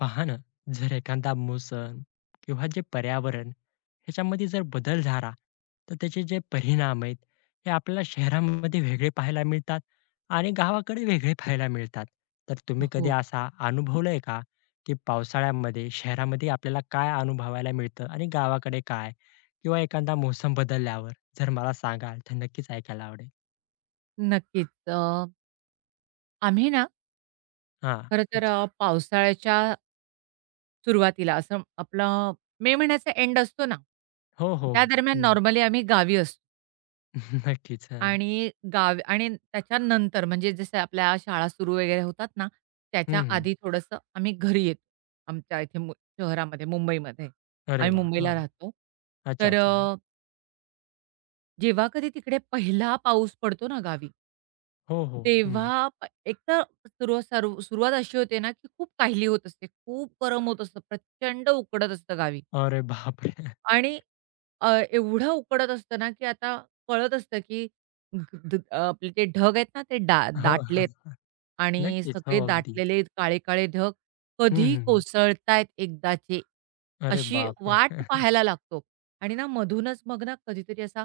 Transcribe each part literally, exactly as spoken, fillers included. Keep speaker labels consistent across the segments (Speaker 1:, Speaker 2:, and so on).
Speaker 1: पहा ना, जर एखादा मुसळ किंवा जे पर्यावरण ह्याच्यामध्ये जर बदल झाला, तर त्याचे जे परिणाम आहेत, हे आपल्याला शहरामध्ये वेगळे पाहायला मिळतात आणि गावाकडे वेगळे पाहायला मिळतात. तर तुम्ही कधी
Speaker 2: हो,
Speaker 1: असा अनुभवलंय का, की पावसाळ्यामध्ये शहरामध्ये आपल्याला काय अनुभवायला मिळतं आणि गावाकडे काय? किंवा एखादा मोसम बदलल्यावर जर मला सांगाल, तर नक्कीच ऐकायला आवडेल.
Speaker 2: नक्कीच. अ, आम्ही ना
Speaker 1: हां,
Speaker 2: खरं तर
Speaker 1: अच्छा.
Speaker 2: अ, पावसाळ्याच्या सुरुवातीला असं आपला मे महिन्याचा एंड असतो ना,
Speaker 1: हो, हो.
Speaker 2: त्या
Speaker 1: अगदी.
Speaker 2: दरम्यान
Speaker 1: हं.
Speaker 2: नॉर्मली आम्ही गावी असतो
Speaker 1: नक्कीच. हां.
Speaker 2: आणि गावी आणि त्याच्यानंतर म्हणजे जसं आपल्या शाळा सुरू वगैरे होतात ना, त्याच्या
Speaker 1: हं,
Speaker 2: आधी थोडंसं आम्ही घरी येतो. आमच्या इथे मु शहरामध्ये, मुंबईमध्ये.
Speaker 1: अरे
Speaker 2: आम्ही
Speaker 1: वाह! हां.
Speaker 2: मुंबईला राहतो.
Speaker 1: अच्छा,
Speaker 2: तर
Speaker 1: अच्छा.
Speaker 2: अ, जेव्हा कधी तिकडे पहिला पाऊस पडतो ना गावी
Speaker 1: हो, हो. हं.
Speaker 2: तेव्हा प एक तर सुरु सर्व सुरुवात अशी होते ना, की खूप काहिली होत असते. खूप गरम होत असतं. प्रचंड उकडत असतं गावी
Speaker 1: अरे बापरे!
Speaker 2: आणि अ, एवढं उकडत असतं ना, की आता कळत असतं, की ग ध अ, आपले ते ढग आहेत ना, ते डा
Speaker 1: हो, हो.
Speaker 2: दाटलेत आणि
Speaker 1: नक्कीच. हो,
Speaker 2: सगळे
Speaker 1: अगदी.
Speaker 2: दाटलेले काळे-काळे ढग
Speaker 1: हं,
Speaker 2: कधी
Speaker 1: हं, हं.
Speaker 2: कोसळतायत एकदाचे,
Speaker 1: अरे
Speaker 2: अशी वाट
Speaker 1: बापरे!
Speaker 2: पाहायला लागतो आणि ना मधूनच मग ना कधीतरी असा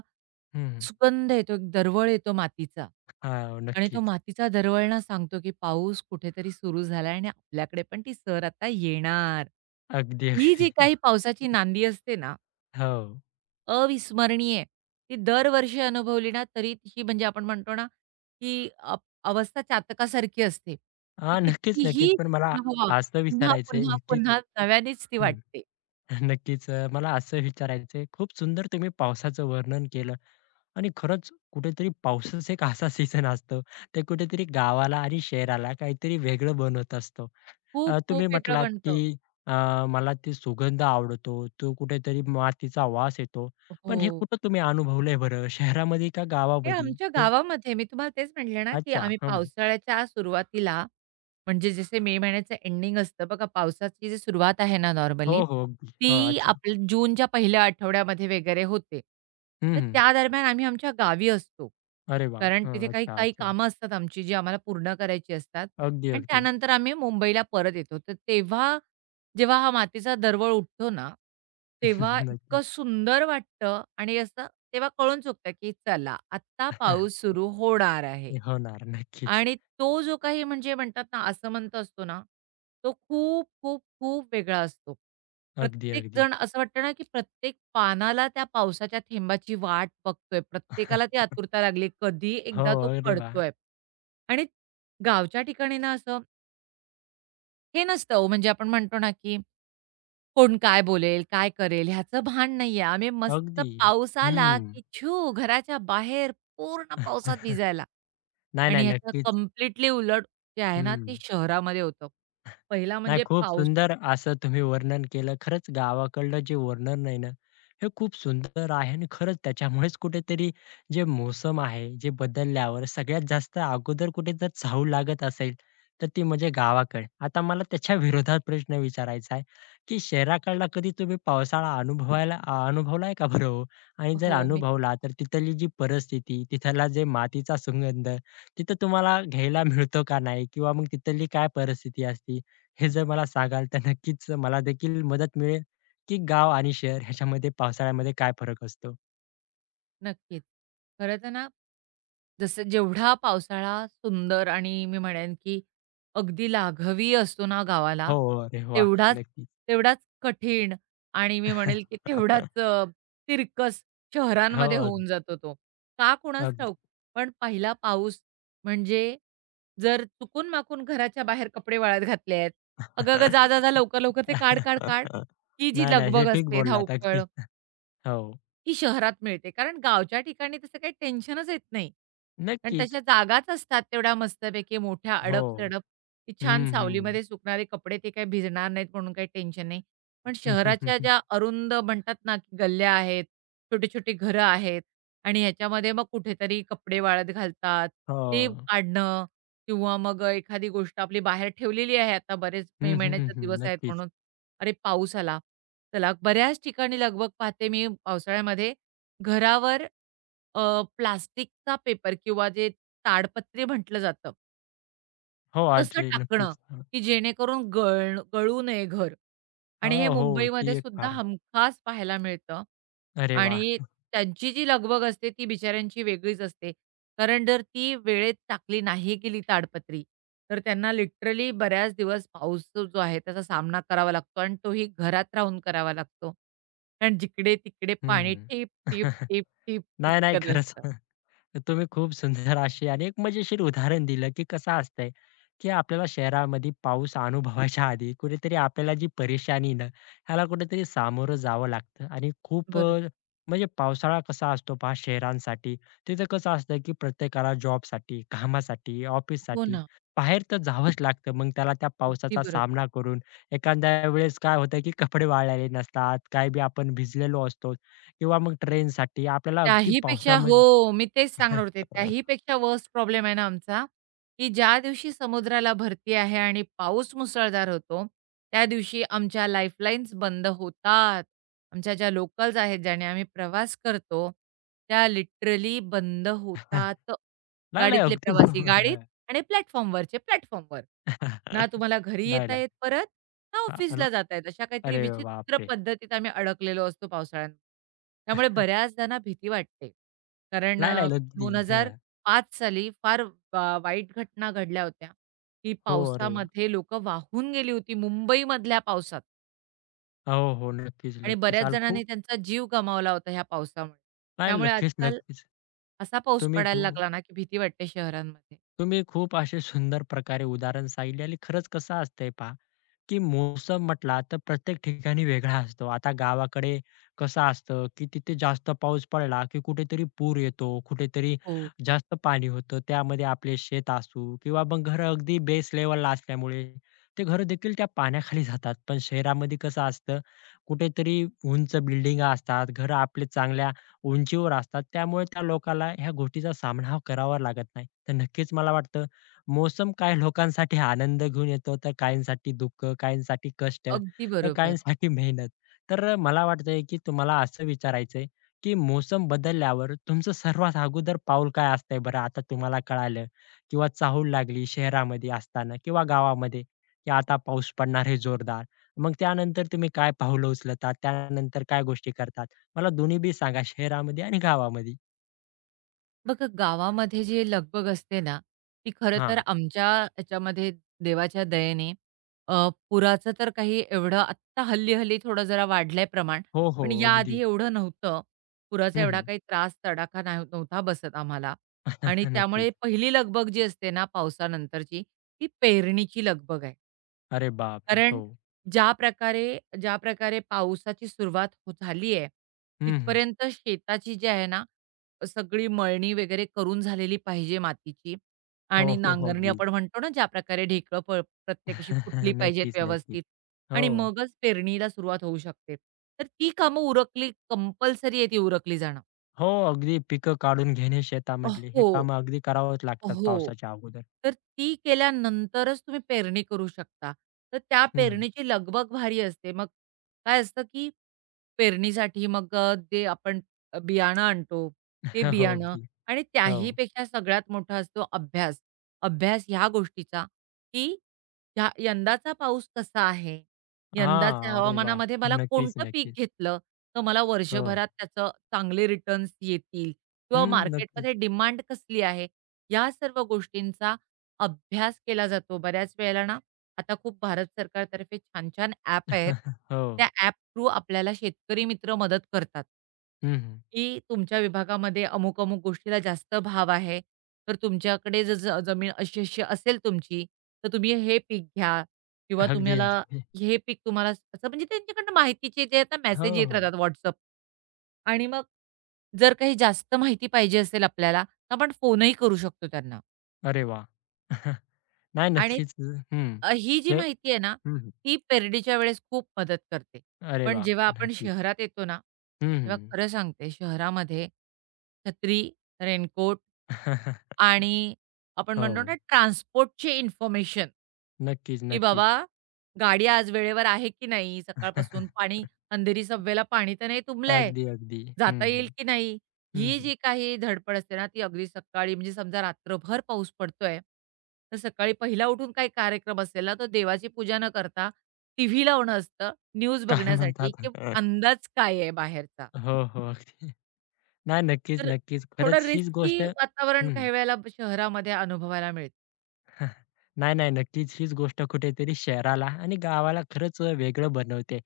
Speaker 1: हं, हं.
Speaker 2: सुगंध येतो, एक दरवळ येतो मातीचा
Speaker 1: हां,
Speaker 2: आणि तो
Speaker 1: नक्कीच.
Speaker 2: मातीचा दरवळणा सांगतो, की पाऊस कुठेतरी सुरू झालाय आणि आपल्याकडे पण ती सर आता येणार.
Speaker 1: अगदी,
Speaker 2: ही
Speaker 1: अगदी.
Speaker 2: जी काही पावसाची नांदी असते ना,
Speaker 1: हो.
Speaker 2: अविस्मरणीय. ती दरवर्षी अनुभवली ना, तरी ही म्हणजे आपण म्हणतो ना, की अ, अवस्था चातकासारखी असते. ती
Speaker 1: हां, नक्कीच,
Speaker 2: कितीही
Speaker 1: नक्कीच. पण मला
Speaker 2: अनुभवा,
Speaker 1: असं
Speaker 2: पुन्हा,
Speaker 1: विचारायचंय
Speaker 2: पुन्हा,
Speaker 1: नक्कीच.
Speaker 2: पुन्हा नव्यानेच ती
Speaker 1: हं.
Speaker 2: वाटते.
Speaker 1: नक्कीच. अ, मला असं विचारायचंय, खूप सुंदर तुम्ही पावसाचं वर्णन केलं आणि खरंच कुठेतरी पावसाचा एक असा सीझन असतो, ते कुठेतरी गावाला आणि शहराला काहीतरी वेगळं बनवत असतो.
Speaker 2: खूप
Speaker 1: अ,
Speaker 2: खूप
Speaker 1: तुम्ही
Speaker 2: वेगळं
Speaker 1: म्हटलात की
Speaker 2: बनतं.
Speaker 1: अ, मला ती सुगंध आवडतो, तो कुठेतरी मातीचा वास येतो.
Speaker 2: हो.
Speaker 1: पण हे कुठं तुम्ही अनुभवलंय बरं? शहरामध्ये का
Speaker 2: हे
Speaker 1: गावामध्ये?
Speaker 2: आमच्या
Speaker 1: हे
Speaker 2: गावामध्ये मी तुम्हाला तेच म्हटले ना, की
Speaker 1: अच्छा.
Speaker 2: आम्ही
Speaker 1: हं.
Speaker 2: पावसाळ्याच्या सुरुवातीला म्हणजे जसे मे महिन्याचं एंडिंग असतं बघा, पावसाची जी सुरुवात आहे ना नॉर्मली,
Speaker 1: हो, हो. अगदी. हो.
Speaker 2: ती
Speaker 1: अच्छा.
Speaker 2: आपल्या जूनच्या पहिल्या आठवड्यामध्ये वगैरे होते.
Speaker 1: हं,
Speaker 2: तर
Speaker 1: हं.
Speaker 2: त्या दरम्यान आम्ही आमच्या गावी असतो.
Speaker 1: अरे वाह!
Speaker 2: कारण
Speaker 1: हं.
Speaker 2: तिथे काही
Speaker 1: अच्छा,
Speaker 2: काही
Speaker 1: अच्छा.
Speaker 2: कामं असतात आमची जी आम्हाला पूर्ण करायची असतात
Speaker 1: अगदी,
Speaker 2: आणि
Speaker 1: अगदी.
Speaker 2: त्यानंतर आम्ही मुंबईला परत येतो. तर तेव्हा जेव्हा हा मातीचा दरवळ उठतो ना, तेव्हा
Speaker 1: नक्कीच.
Speaker 2: इतकं सुंदर वाटतं आणि असं तेव्हा कळून चुकतं, की चला आत्ता पाऊस सुरू होणार आहे.
Speaker 1: होणार. नक्कीच.
Speaker 2: आणि तो जो काही म्हणजे म्हणतात ना, असमंत असतो ना, तो खूप, खूप, खूप वेगळा असतो.
Speaker 1: अगदी, अगदी.
Speaker 2: प्रत्येकजण असं वाटतं ना, की प्रत्येक पानाला त्या पावसाच्या थेंबाची वाट बघतोय. प्रत्येकाला ती आतुरता लागली, कधी
Speaker 1: हो.
Speaker 2: एकदा तो
Speaker 1: अरे वाह!
Speaker 2: पडतोय. आणि गावच्या ठिकाणी ना असं हे नसतं हो, म्हणजे आपण म्हणतो ना, की कोण काय बोलेल, काय करेल ह्याचं भान नाहीये. आम्ही मस्त
Speaker 1: अगदी.
Speaker 2: पाऊस
Speaker 1: हं.
Speaker 2: आला, की छू घराच्या बाहेर पूर्ण पावसात भिजायला.
Speaker 1: नाही,
Speaker 2: आणि
Speaker 1: नाही.
Speaker 2: ह्याच्या
Speaker 1: नक्कीच.
Speaker 2: कम्प्लिटली उलट जे आहे ना, ते
Speaker 1: हं.
Speaker 2: शहरामध्ये होतं. पहिला
Speaker 1: नाही,
Speaker 2: म्हणजे
Speaker 1: खूप
Speaker 2: पाऊस
Speaker 1: सुंदर असं तुम्ही वर्णन केलं. खरंच गावाकडलं जे वर्णन आहे ना, हे खूप सुंदर आहे आणि खरंच त्याच्यामुळेच कुठेतरी जे मोसम आहे, जे बदलल्यावर सगळ्यात जास्त अगोदर कुठे जर चाहूल लागत असेल, तर ती म्हणजे गावाकडे. आता मला त्याच्या विरोधात प्रश्न विचारायचा आहे, की शहराकडला कधी तुम्ही पावसाळा अनुभवायला अ, अनुभवलाय का बरं हो? आणि जर
Speaker 2: हो, मी
Speaker 1: अनुभवला, तर तिथली जी परिस्थिती, तिथला जे मातीचा सुगंध, तिथं तुम्हाला घ्यायला मिळतो का नाही? किंवा मग तिथली काय परिस्थिती असते? हे जर मला सांगाल तर नक्कीच मला देखील मदत मिळेल, की गाव आणि शहर ह्याच्यामध्ये पावसाळ्यामध्ये काय फरक असतो?
Speaker 2: नक्कीच. खरं तर ना जसं जेवढा पावसाळा सुंदर आणि मी म्हणेन, की अगदी लाघवी असतो ना गावाला,
Speaker 1: हो, अरे वाह!
Speaker 2: तेवढाच
Speaker 1: नक्कीच.
Speaker 2: तेवढाच कठीण आणि मी म्हणेल, की तेवढाच अ, तिरकस
Speaker 1: हो,
Speaker 2: शहरांमध्ये
Speaker 1: अग
Speaker 2: होऊन जातो तो. का कुणास
Speaker 1: अगदी.
Speaker 2: ठाऊक? पण पहिला पाऊस म्हणजे जर चुकून-माकून घराच्या बाहेर कपडे वाळत घातले आहेत, "अगं, अगं, जा, जा, जा, लवकर, लवकर ते काढ, काढ, काढ." ही जी
Speaker 1: नाही, नाही. हे
Speaker 2: लगबग
Speaker 1: ठीक
Speaker 2: असते,
Speaker 1: बोललात
Speaker 2: धावपळ
Speaker 1: अगदी. हो,
Speaker 2: ही शहरात मिळते. कारण गावच्या ठिकाणी तसं काही टेन्शनच येत नाही. कारण
Speaker 1: नक्कीच.
Speaker 2: तशा जागाच असतात तेवढ्या मस्तपैकी मोठ्या
Speaker 1: हो.
Speaker 2: अडप की छान
Speaker 1: हं, हं.
Speaker 2: सावलीमध्ये सुकणारे कपडे ते काही भिजणार नाहीत म्हणून काही टेन्शन नाही. पण शहराच्या ज्या अरुंद म्हणतात ना, की गल्ल्या आहेत, छोटी-छोटी घरं आहेत आणि ह्याच्यामध्ये मग कुठेतरी कपडे वाळत घालतात, ते
Speaker 1: हो.
Speaker 2: काढणं किंवा मग अ, एखादी गोष्ट आपली बाहेर ठेवलेली आहे आता बरेच मे
Speaker 1: हं, हं,
Speaker 2: महिन्याचे
Speaker 1: हं.
Speaker 2: दिवस आहेत
Speaker 1: नक्कीच.
Speaker 2: म्हणून. अरे, पाऊस आला. चला बऱ्याच ठिकाणी लगबग पाहते मी पावसाळ्यामध्ये घरावर अ, प्लास्टिकचा पेपर किंवा जे ताडपत्री म्हटलं जातं,
Speaker 1: हो,
Speaker 2: तसं
Speaker 1: आजी
Speaker 2: टाकणं,
Speaker 1: नक्कीच.
Speaker 2: की जेणेकरून गळ गळू नये घर
Speaker 1: हो,
Speaker 2: आणि हे
Speaker 1: हो. ती
Speaker 2: मुंबईमध्ये
Speaker 1: एक
Speaker 2: सुद्धा
Speaker 1: फार
Speaker 2: हमखास पाहायला मिळतं
Speaker 1: अरे
Speaker 2: आणि
Speaker 1: वाह!
Speaker 2: त्यांची जी लगबग असते ती बिचाऱ्यांची वेगळीच असते. कारण जर ती वेळेत टाकली नाही गेली ताडपत्री, तर त्यांना लिटरली बऱ्याच दिवस पाऊस जो आहे त्याचा सामना करावा लागतो आणि तोही घरात राहून करावा लागतो. कारण जिकडे-तिकडे पाणी
Speaker 1: हं.
Speaker 2: टिप, टिप, टिप, टिप
Speaker 1: नाही, नाही.
Speaker 2: टिपकत
Speaker 1: खरंच.
Speaker 2: असतं.
Speaker 1: तुम्ही खूप सुंदर अशी आणि एक मजेशीर उदाहरण दिलं, की कसं असतंय, की आपल्याला शहरामध्ये पाऊस अनुभवायच्या आधी कुठेतरी आपल्याला जी परेशानी ना, ह्याला कुठेतरी सामोरं जावं लागतं आणि खूप
Speaker 2: बरोबर.
Speaker 1: अ, म्हणजे पावसाळा कसा असतो पहा शहरांसाठी, तिथं कसं असतं, की प्रत्येकाला जॉबसाठी, कामासाठी,
Speaker 2: हो
Speaker 1: ऑफिससाठी
Speaker 2: ना.
Speaker 1: बाहेर तर जावंच लागतं. मग त्याला त्या
Speaker 2: अगदी
Speaker 1: पावसाचा
Speaker 2: बरोबर.
Speaker 1: सामना करून एखाद्या वेळेस काय होतं, की कपडे वाळलेले नसतात, काय बी आपण भिजलेलो असतो किंवा मग ट्रेनसाठी आपल्याला अगदी
Speaker 2: त्याहीपेक्षा हो,
Speaker 1: पावसामध्ये
Speaker 2: मी तेच सांगणार होते. त्याहीपेक्षा वर्स्ट प्रॉब्लेम आहे ना आमचा, की ज्या दिवशी समुद्राला भरती आहे आणि पाऊस मुसळधार होतो, त्या दिवशी आमच्या लाईफलाईन्स बंद होतात. आमच्या ज्या लोकल्स आहेत, ज्याने आम्ही प्रवास करतो, त्या लिटरली बंद
Speaker 1: हां.
Speaker 2: होतात.
Speaker 1: नाही, नाही.
Speaker 2: गाडीतले
Speaker 1: अगदी
Speaker 2: प्रवासी
Speaker 1: बरोबर
Speaker 2: गाडीत
Speaker 1: आहे.
Speaker 2: आणि प्लॅटफॉर्मवरचे प्लॅटफॉर्मवर. ना तुम्हाला घरी
Speaker 1: नाही,
Speaker 2: येता
Speaker 1: नाही.
Speaker 2: येत परत, ना
Speaker 1: हां, अन
Speaker 2: ऑफिसला जाता येत. अशा काहीतरी
Speaker 1: अरे
Speaker 2: विचित्र विचित्र
Speaker 1: बापरे!
Speaker 2: पद्धतीत आम्ही अडकलेलो असतो पावसाळ्यात. त्यामुळे बऱ्याचदा ना भीती वाटते. कारण
Speaker 1: नाही,
Speaker 2: अ,
Speaker 1: नाही. अगदी हां.
Speaker 2: दोन हजार पाच साली फार वा वाईट घटना घडल्या होत्या, की
Speaker 1: हो, अरे वाह!
Speaker 2: पावसामध्ये लोकं वाहून गेली होती मुंबईमधल्या पावसात
Speaker 1: हो, हो. नक्कीच,
Speaker 2: आणि
Speaker 1: नक्कीच.
Speaker 2: बऱ्याच
Speaker 1: आणि
Speaker 2: जणांनी
Speaker 1: खूप
Speaker 2: त्यांचा जीव गमावला होता ह्या पावसामुळे.
Speaker 1: नाही,
Speaker 2: त्यामुळे
Speaker 1: नक्कीच,
Speaker 2: आजकाल
Speaker 1: नक्कीच.
Speaker 2: असा पाऊस
Speaker 1: तुम्ही
Speaker 2: पडायला
Speaker 1: खू
Speaker 2: लागला ना, की भीती वाटते शहरांमध्ये.
Speaker 1: तुम्ही खूप असे सुंदर प्रकारे उदाहरण सांगितले आणि खरंच कसं असतंय पहा, की मोसम म्हटला तर प्रत्येक ठिकाणी वेगळा असतो. आता गावाकडे कसं असतं, की तिथे जास्त पाऊस पडला, की कुठेतरी पूर येतो, कुठेतरी
Speaker 2: हो,
Speaker 1: जास्त पाणी होतं. त्यामध्ये आपले शेत असू किंवा मग घरं अगदी बेस लेव्हलला असल्यामुळे ते घरं देखील त्या पाण्याखाली जातात. पण शहरामध्ये कसं असतं, कुठेतरी उंच बिल्डिंगा असतात, घरं आपले चांगल्या उंचीवर असतात. त्यामुळे त्या लोकाला ह्या गोष्टीचा सामना हा करावा लागत नाही. तर नक्कीच मला वाटतं मोसम काही लोकांसाठी आनंद घेऊन येतो, तर काहींसाठी दुःख, काहींसाठी कष्ट,
Speaker 2: अगदी
Speaker 1: तर
Speaker 2: बरोबर.
Speaker 1: काहींसाठी मेहनत. तर मला वाटतंय की तुम्हाला असं विचारायचंय की मोसम बदलल्यावर तुमचं सर्वात अगोदर पाऊल काय असतंय बरं? आता तुम्हाला कळालं किंवा चाहूल लागली शहरामध्ये असताना किंवा गावामध्ये की आता पाऊस पडणार आहे जोरदार. मग त्यानंतर तुम्ही काय पाऊलं उचलतात? त्यानंतर काय गोष्टी करतात? मला दोन्ही बी सांगा शहरामध्ये आणि गावामध्ये?
Speaker 2: बघा गावामध्ये जी लगबग असते ना, ती खरं तर
Speaker 1: हां.
Speaker 2: आमच्या ह्याच्यामध्ये देवाच्या दयेने अ, पुराचं तर काही एवढं आत्ता हल्ली-हल्ली थोडं जरा वाढलंय प्रमाण,
Speaker 1: हो, हो.
Speaker 2: पण
Speaker 1: अगदी.
Speaker 2: याआधी एवढं नव्हतं. पुराचा
Speaker 1: हं,
Speaker 2: एवढा
Speaker 1: हं.
Speaker 2: काही त्रास, तडाखा नाही नव्हता बसत आम्हाला आणि
Speaker 1: नक्कीच.
Speaker 2: त्यामुळे पहिली लगबग जी असते ना पावसानंतरची, ती पेरणीची लगबग आहे.
Speaker 1: अरे बापरे! हो.
Speaker 2: कारण ज्या प्रकारे ज्या प्रकारे पावसाची सुरुवात हो झाली आहे,
Speaker 1: हं, हं.
Speaker 2: तिथपर्यंत शेताची जी आहे ना, सगळी मळणी वगैरे करून झालेली पाहिजे मातीची
Speaker 1: हो,
Speaker 2: आणि
Speaker 1: हो, हो.
Speaker 2: नांगरणी
Speaker 1: अगदी.
Speaker 2: आपण म्हणतो ना, ज्या प्रकारे ढेकळं प प्रत्येक अशी फुटली पाहिजेत
Speaker 1: नक्कीच, नक्कीच.
Speaker 2: व्यवस्थित
Speaker 1: हो.
Speaker 2: आणि मगच पेरणीला सुरुवात होऊ शकते. तर ती कामं उरकली कंपल्सरी आहे ती उरकली जाणं.
Speaker 1: हो, अगदी पिकं काढून घेणे
Speaker 2: अ,
Speaker 1: शेतामधले हे
Speaker 2: हो.
Speaker 1: कामं अगदी करावंच लागतात
Speaker 2: हो.
Speaker 1: पावसाच्या अगोदर.
Speaker 2: तर ती केल्यानंतरच तुम्ही पेरणी करू शकता. तर त्या
Speaker 1: हं, हं.
Speaker 2: पेरणीची लगबग भारी असते. मग काय असतं, की पेरणीसाठी मग अ, जे आपण बियाणं आणतो, ते
Speaker 1: हो,
Speaker 2: बियाणं
Speaker 1: अगदी.
Speaker 2: आणि
Speaker 1: हो.
Speaker 2: त्याही पेक्षा सगळ्यात मोठा असतो अभ्यास. अभ्यास ह्या गोष्टीचा, की ह्या यंदाचा पाऊस कसा आहे? यंदाच्या
Speaker 1: हां. अरे वा
Speaker 2: हवामानामध्ये मला
Speaker 1: नक्कीच,
Speaker 2: कोणतं पीक
Speaker 1: नक्कीच.
Speaker 2: घेतलं, तर मला
Speaker 1: हो.
Speaker 2: वर्षभरात त्याचं चांगले रिटर्न्स येतील किंवा
Speaker 1: हं. नक्कीच.
Speaker 2: मार्केटमध्ये डिमांड कसली आहे? या सर्व गोष्टींचा अभ्यास केला जातो. बऱ्याच वेळेला ना, आता खूप भारत सरकारतर्फे छान-छान ॲप आहेत.
Speaker 1: हो.
Speaker 2: त्या ॲप थ्रू आपल्याला शेतकरी मित्र मदत करतात.
Speaker 1: हं,
Speaker 2: की तुमच्या विभागामध्ये अमुक-अमुक गोष्टीला जास्त भाव आहे. तर तुमच्याकडे जर ज जमीन अशी-अशी असेल तुमची, तर तुम्ही हे पीक घ्या किंवा
Speaker 1: अगदी,
Speaker 2: तुम्हाला
Speaker 1: अगदी.
Speaker 2: हे पीक तुम्हाला स- असं म्हणजे त्यांच्याकडनं माहितीचे जे आता
Speaker 1: हो,
Speaker 2: मेसेज येत
Speaker 1: हो.
Speaker 2: राहतात WhatsApp आणि मग जर काही जास्त माहिती पाहिजे असेल आपल्याला आपण फोनही करू शकतो त्यांना
Speaker 1: अरे वाह! नाही
Speaker 2: आणि
Speaker 1: नक्कीच. हं.
Speaker 2: अ, ही जी
Speaker 1: हे
Speaker 2: माहिती आहे ना,
Speaker 1: हं.
Speaker 2: ती पेरडीच्या वेळेस खूप मदत करते.
Speaker 1: अरे
Speaker 2: पण
Speaker 1: वाह!
Speaker 2: जेव्हा आपण
Speaker 1: नक्कीच.
Speaker 2: शहरात येतो ना,
Speaker 1: हं,
Speaker 2: तेव्हा
Speaker 1: हं.
Speaker 2: खरं सांगते शहरामध्ये छत्री, रेनकोट आणि आपण म्हणतो ना
Speaker 1: हो.
Speaker 2: ट्रान्सपोर्टची इन्फॉर्मेशन,
Speaker 1: नक्कीच,
Speaker 2: की
Speaker 1: नक्कीच.
Speaker 2: बाबा गाडी आज वेळेवर आहे की नाही सकाळपासून? पाणी अंधेरी सबवेला पाणी तर नाही तुंबलंय?
Speaker 1: अगदी, अगदी. हं,
Speaker 2: जाता येईल
Speaker 1: हं.
Speaker 2: की नाही?
Speaker 1: हं,
Speaker 2: ही
Speaker 1: हं.
Speaker 2: जी काही धडपड असते ना, ती अगदी सकाळी म्हणजे समजा रात्रभर पाऊस पडतोय, तर सकाळी पहिला उठून काही कार्यक्रम असेल ना, तर देवाची पूजा न करता टीव्ही लावणं असतं न्यूज
Speaker 1: काय
Speaker 2: बघण्यासाठी,
Speaker 1: म्हणतात?
Speaker 2: की अंदाज काय आहे बाहेरचा.
Speaker 1: हो, हो. अगदी. नाही, नक्कीच,
Speaker 2: तर
Speaker 1: नक्कीच.
Speaker 2: थोडं
Speaker 1: खरंच हीच
Speaker 2: रिस्की
Speaker 1: गोष्ट
Speaker 2: वातावरण
Speaker 1: हं.
Speaker 2: काही वेळेला शहरामध्ये अनुभवायला मिळतं.
Speaker 1: नाही, नाही. नक्कीच हीच गोष्ट कुठेतरी शहराला आणि गावाला खरंच अ, वेगळं बनवते.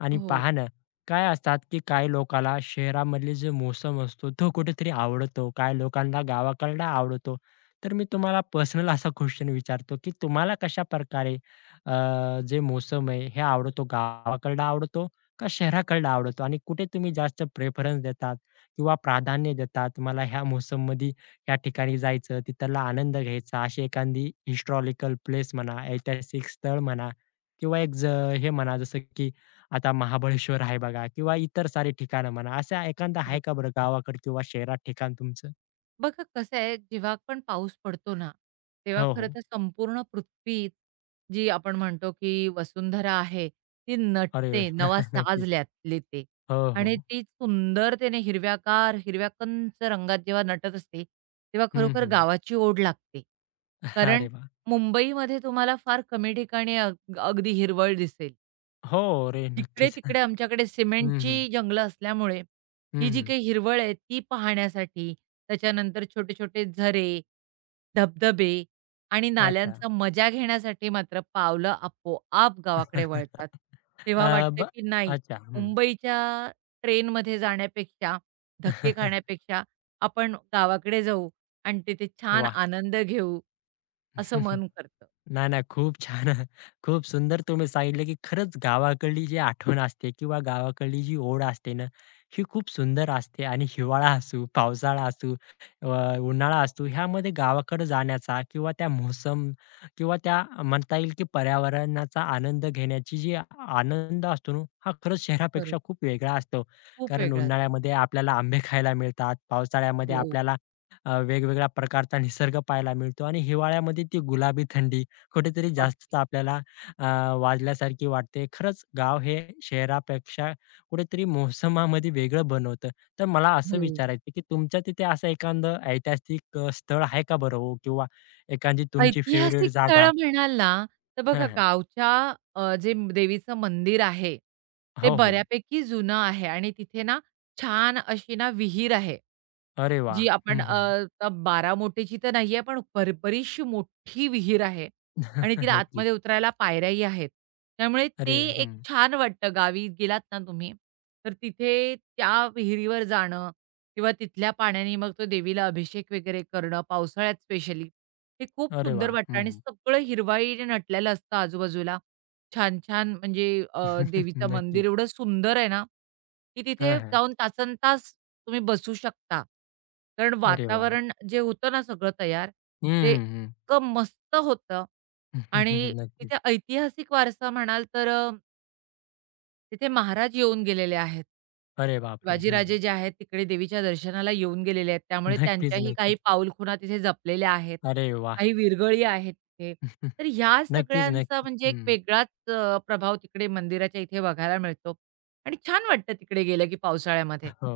Speaker 1: आणि
Speaker 2: हो,
Speaker 1: पहा ना, काय असतात की काही लोकाला शहरामधले जे मौसम असतो तो कुठेतरी आवडतो, काही लोकांना गावाकडला आवडतो. तर मी तुम्हाला पर्सनल असा क्वेशन विचारतो की तुम्हाला कशाप्रकारे अ, जे मौसम आहे हे आवडतो, गावाकडला आवडतो का शहराकडला आवडतो? आणि कुठे तुम्ही जास्त प्रेफरन्स देतात किंवा प्राधान्य देतात, मला ह्या मौसममध्ये त्या ठिकाणी जायचं, तिथला आनंद घ्यायचा. अशी एखादी हिस्टॉरिकल प्लेस म्हणा, ऐतिहासिक स्थळ म्हणा किंवा एक ज हे म्हणा जसं की आता महाबळेश्वर आहे बघा किंवा इतर सारी ठिकाणं म्हणा. असा एखादा आहे का बरं गावाकडं किंवा शहरात ठिकाण तुमचं?
Speaker 2: बघा कसं आहे, जेव्हा पण पाऊस पडतो ना, तेव्हा
Speaker 1: हो,
Speaker 2: खरं
Speaker 1: हो.
Speaker 2: तर संपूर्ण पृथ्वी, जी आपण म्हणतो की वसुंधरा आहे, ती
Speaker 1: अरे!
Speaker 2: नटते, नवा साज
Speaker 1: नक्कीच.
Speaker 2: ल्यात लेते
Speaker 1: हो,
Speaker 2: आणि
Speaker 1: हो.
Speaker 2: ती सुंदरतेने हिरव्यागार, हिरव्या कंच रंगात जेव्हा नटत असते, तेव्हा
Speaker 1: हं,
Speaker 2: खरोखर
Speaker 1: हं.
Speaker 2: गावाची ओढ लागते. कारण
Speaker 1: अरे वाह!
Speaker 2: मुंबईमध्ये तुम्हाला फार कमी ठिकाणी अग अगदी हिरवळ दिसेल.
Speaker 1: हो, अरे नक्कीच.
Speaker 2: जिकडे-तिकडे आमच्याकडे
Speaker 1: हं,
Speaker 2: सिमेंटची
Speaker 1: हं.
Speaker 2: जंगलं असल्यामुळे,
Speaker 1: हं,
Speaker 2: ही जी
Speaker 1: हं.
Speaker 2: काही हिरवळ आहे ती पाहण्यासाठी, त्याच्यानंतर छोटे-छोटे झरे, धबधबे आणि
Speaker 1: अच्छा.
Speaker 2: नाल्यांचा मजा घेण्यासाठी मात्र पावलं आपोआप गावाकडे वळतात. तेव्हा
Speaker 1: अ,
Speaker 2: वाटतं
Speaker 1: ब
Speaker 2: की नाही,
Speaker 1: अच्छा. हं.
Speaker 2: मुंबईच्या ट्रेनमध्ये जाण्यापेक्षा, धक्के खाण्यापेक्षा आपण गावाकडे जाऊ आणि तिथे छान
Speaker 1: वाह!
Speaker 2: आनंद घेऊ, असं मन करतं.
Speaker 1: नाही, नाही. खूप छान. खूप सुंदर तुम्ही सांगितलं, की खरंच गावाकडली जी आठवण असते किंवा गावाकडली जी ओढ असते ना, ही खूप सुंदर असते आणि हिवाळा असू, पावसाळा असू, अ, उन्हाळा असू, ह्यामध्ये गावाकडं जाण्याचा किंवा त्या मोसम किंवा त्या म्हणता येईल, की पर्यावरणाचा आनंद घेण्याची जी आ- आनंद असतो ना, हा खरंच शहरापेक्षा
Speaker 2: बरोबर.
Speaker 1: खूप वेगळा असतो.
Speaker 2: खूप
Speaker 1: कारण
Speaker 2: वेगळं
Speaker 1: उन्हाळ्यामध्ये आपल्याला आंबे खायला मिळतात, पावसाळ्यामध्ये
Speaker 2: हो,
Speaker 1: आपल्याला अ, वेगवेगळ्या प्रकारचा निसर्ग पाहायला मिळतो आणि हिवाळ्यामध्ये ती गुलाबी थंडी कुठेतरी जास्तच
Speaker 2: अगदी.
Speaker 1: आपल्याला अ, वाजल्यासारखी वाटते. खरंच गाव हे शहरापेक्षा कुठेतरी मोसमामध्ये वेगळं बनवतं. तर मला असं
Speaker 2: हो.
Speaker 1: विचारायचं की तुमच्या तिथे असं एखादं ऐतिहासिक अ, स्थळ आहे का बरं हो? किंवा एखादी तुमची फेव्हरेट
Speaker 2: ऐतिहासिक
Speaker 1: जागा?
Speaker 2: स्थळं म्हणाल ना, तर
Speaker 1: हां,
Speaker 2: बघा
Speaker 1: हां.
Speaker 2: गावच्या अ, जे देवीचं मंदिर आहे, ते
Speaker 1: हो, हो.
Speaker 2: बऱ्यापैकी जुनं आहे आणि तिथे ना छान अशी ना विहीर आहे.
Speaker 1: अरे वाह!
Speaker 2: जी आपण
Speaker 1: हं,
Speaker 2: अ,
Speaker 1: हं.
Speaker 2: आता बारामोटेची तर नाहीये, पण बर बरीचशी मोठी विहीर आहे आणि तिला
Speaker 1: नक्कीच.
Speaker 2: आतमध्ये उतरायला पायऱ्याही आहेत. त्यामुळे ते
Speaker 1: अरे
Speaker 2: एक
Speaker 1: हं.
Speaker 2: छान वाटतं गावी गेलात ना तुम्ही, तर तिथे त्या विहिरीवर जाणं किंवा तिथल्या पाण्याने मग तो देवीला अभिषेक वगैरे करणं, पावसाळ्यात स्पेशली, हे खूप
Speaker 1: अरे
Speaker 2: सुंदर
Speaker 1: वाह!
Speaker 2: वाटतं आणि सगळं हिरवाईने नटलेलं असतं आजूबाजूला. छान-छान म्हणजे अ,
Speaker 1: हं, हं.
Speaker 2: देवीचं
Speaker 1: नक्कीच.
Speaker 2: मंदिर एवढं सुंदर आहे ना, की
Speaker 1: हां,
Speaker 2: तिथे
Speaker 1: हां.
Speaker 2: जाऊन तासनतास तुम्ही बसू शकता. कारण
Speaker 1: अरे वाह!
Speaker 2: वातावरण जे होतं ना सगळं तयार, ते
Speaker 1: हं, हं.
Speaker 2: इतकं मस्त होतं आणि
Speaker 1: नक्कीच.
Speaker 2: तिथे ऐतिहासिक वारसा म्हणाल तर तिथे महाराज येऊन गेलेले आहेत.
Speaker 1: अरे बापरे! हं, हं.
Speaker 2: शिवाजीराजे जे आहेत तिकडे देवीच्या दर्शनाला येऊन गेलेले आहेत. त्यामुळे
Speaker 1: नक्कीच,
Speaker 2: त्यांच्याही काही
Speaker 1: नक्कीच.
Speaker 2: पाऊलखुणा तिथे जपलेल्या आहेत.
Speaker 1: अरे वाह!
Speaker 2: काही विरगळी आहेत तिथे. तर ह्या
Speaker 1: नक्कीच,
Speaker 2: सगळ्यांचा
Speaker 1: नक्कीच.
Speaker 2: म्हणजे एक
Speaker 1: हं.
Speaker 2: वेगळाच अ, प्रभाव तिकडे मंदिराच्या इथे बघायला मिळतो आणि छान वाटतं तिकडे गेलं की पावसाळ्यामध्ये.
Speaker 1: हो.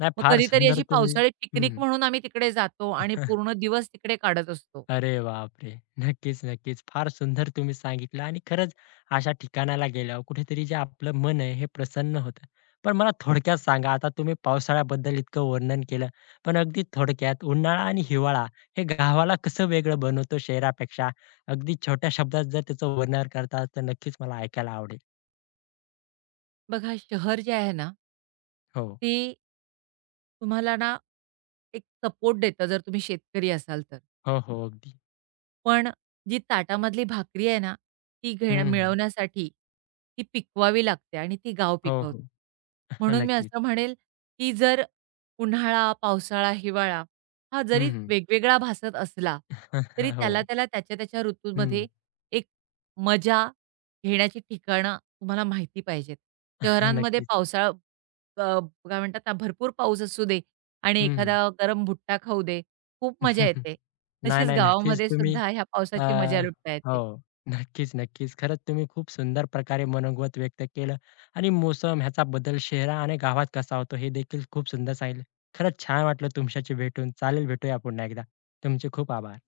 Speaker 1: नाही
Speaker 2: मग
Speaker 1: फार
Speaker 2: कधीतरी
Speaker 1: सुंदर
Speaker 2: अशी
Speaker 1: तुम्ही
Speaker 2: पावसाळी
Speaker 1: हं,
Speaker 2: पिकनिक
Speaker 1: हं.
Speaker 2: म्हणून आम्ही तिकडे जातो आणि पूर्ण दिवस तिकडे काढत असतो.
Speaker 1: अरे बापरे! नक्कीच, नक्कीच. फार सुंदर तुम्ही सांगितलं आणि खरंच अशा ठिकाणाला गेल्यावर कुठेतरी जे आपलं मन आहे हे प्रसन्न होतं. पण मला थोडक्यात सांगा आता तुम्ही पावसाळ्याबद्दल इतकं वर्णन केलं, पण अगदी थोडक्यात उन्हाळा आणि हिवाळा हे गावाला कसं वेगळं बनवतो शहरापेक्षा? अगदी छोट्या शब्दात जर त्याचं वर्णन करताल तर नक्कीच मला ऐकायला आवडेल.
Speaker 2: बघा शहर जे आहे ना
Speaker 1: हो.
Speaker 2: ते तुम्हाला ना एक सपोर्ट देतं जर तुम्ही शेतकरी असाल तर.
Speaker 1: हो, हो. अगदी.
Speaker 2: पण जी ताटामधली भाकरी आहे ना, ती घेण्या
Speaker 1: हं, हं.
Speaker 2: मिळवण्यासाठी ती पिकवावी लागते आणि ती गाव
Speaker 1: हो, हो.
Speaker 2: पिकवते. म्हणून मी
Speaker 1: नक्कीच.
Speaker 2: असं म्हणेल, की जर उन्हाळा, पावसाळा, हिवाळा हा
Speaker 1: हं,
Speaker 2: जरी
Speaker 1: हं.
Speaker 2: वेगवेगळा भासत असला, तरी त्याला,
Speaker 1: हो.
Speaker 2: त्याला त्याच्या, त्याच्या
Speaker 1: हं.
Speaker 2: ऋतूमध्ये एक मजा घेण्याची ठिकाणं तुम्हाला माहिती पाहिजेत. शहरांमध्ये
Speaker 1: नक्कीच.
Speaker 2: पावसाळा अ, काय म्हणतात ना, भरपूर पाऊस असू दे आणि
Speaker 1: हं,
Speaker 2: एखादा गरम भुट्टा खाऊ दे, खूप मजा येते.
Speaker 1: नाही,
Speaker 2: तशीच
Speaker 1: नाही. नक्कीच
Speaker 2: गावामध्ये
Speaker 1: तुम्ही
Speaker 2: सुद्धा ह्या
Speaker 1: अ,
Speaker 2: पावसाची मजा लुटता येते.
Speaker 1: हो. नक्कीच, नक्कीच. खरंच तुम्ही खूप सुंदर प्रकारे मनोगत व्यक्त केलं आणि मोसम ह्याचा बदल शहरा आणि गावात कसा होतो हे देखील खूप सुंदर सांगितलं. खरंच छान वाटलं तुमच्याशी भेटून. चालेल, भेटूया पुन्हा एकदा. तुमचे खूप आभार.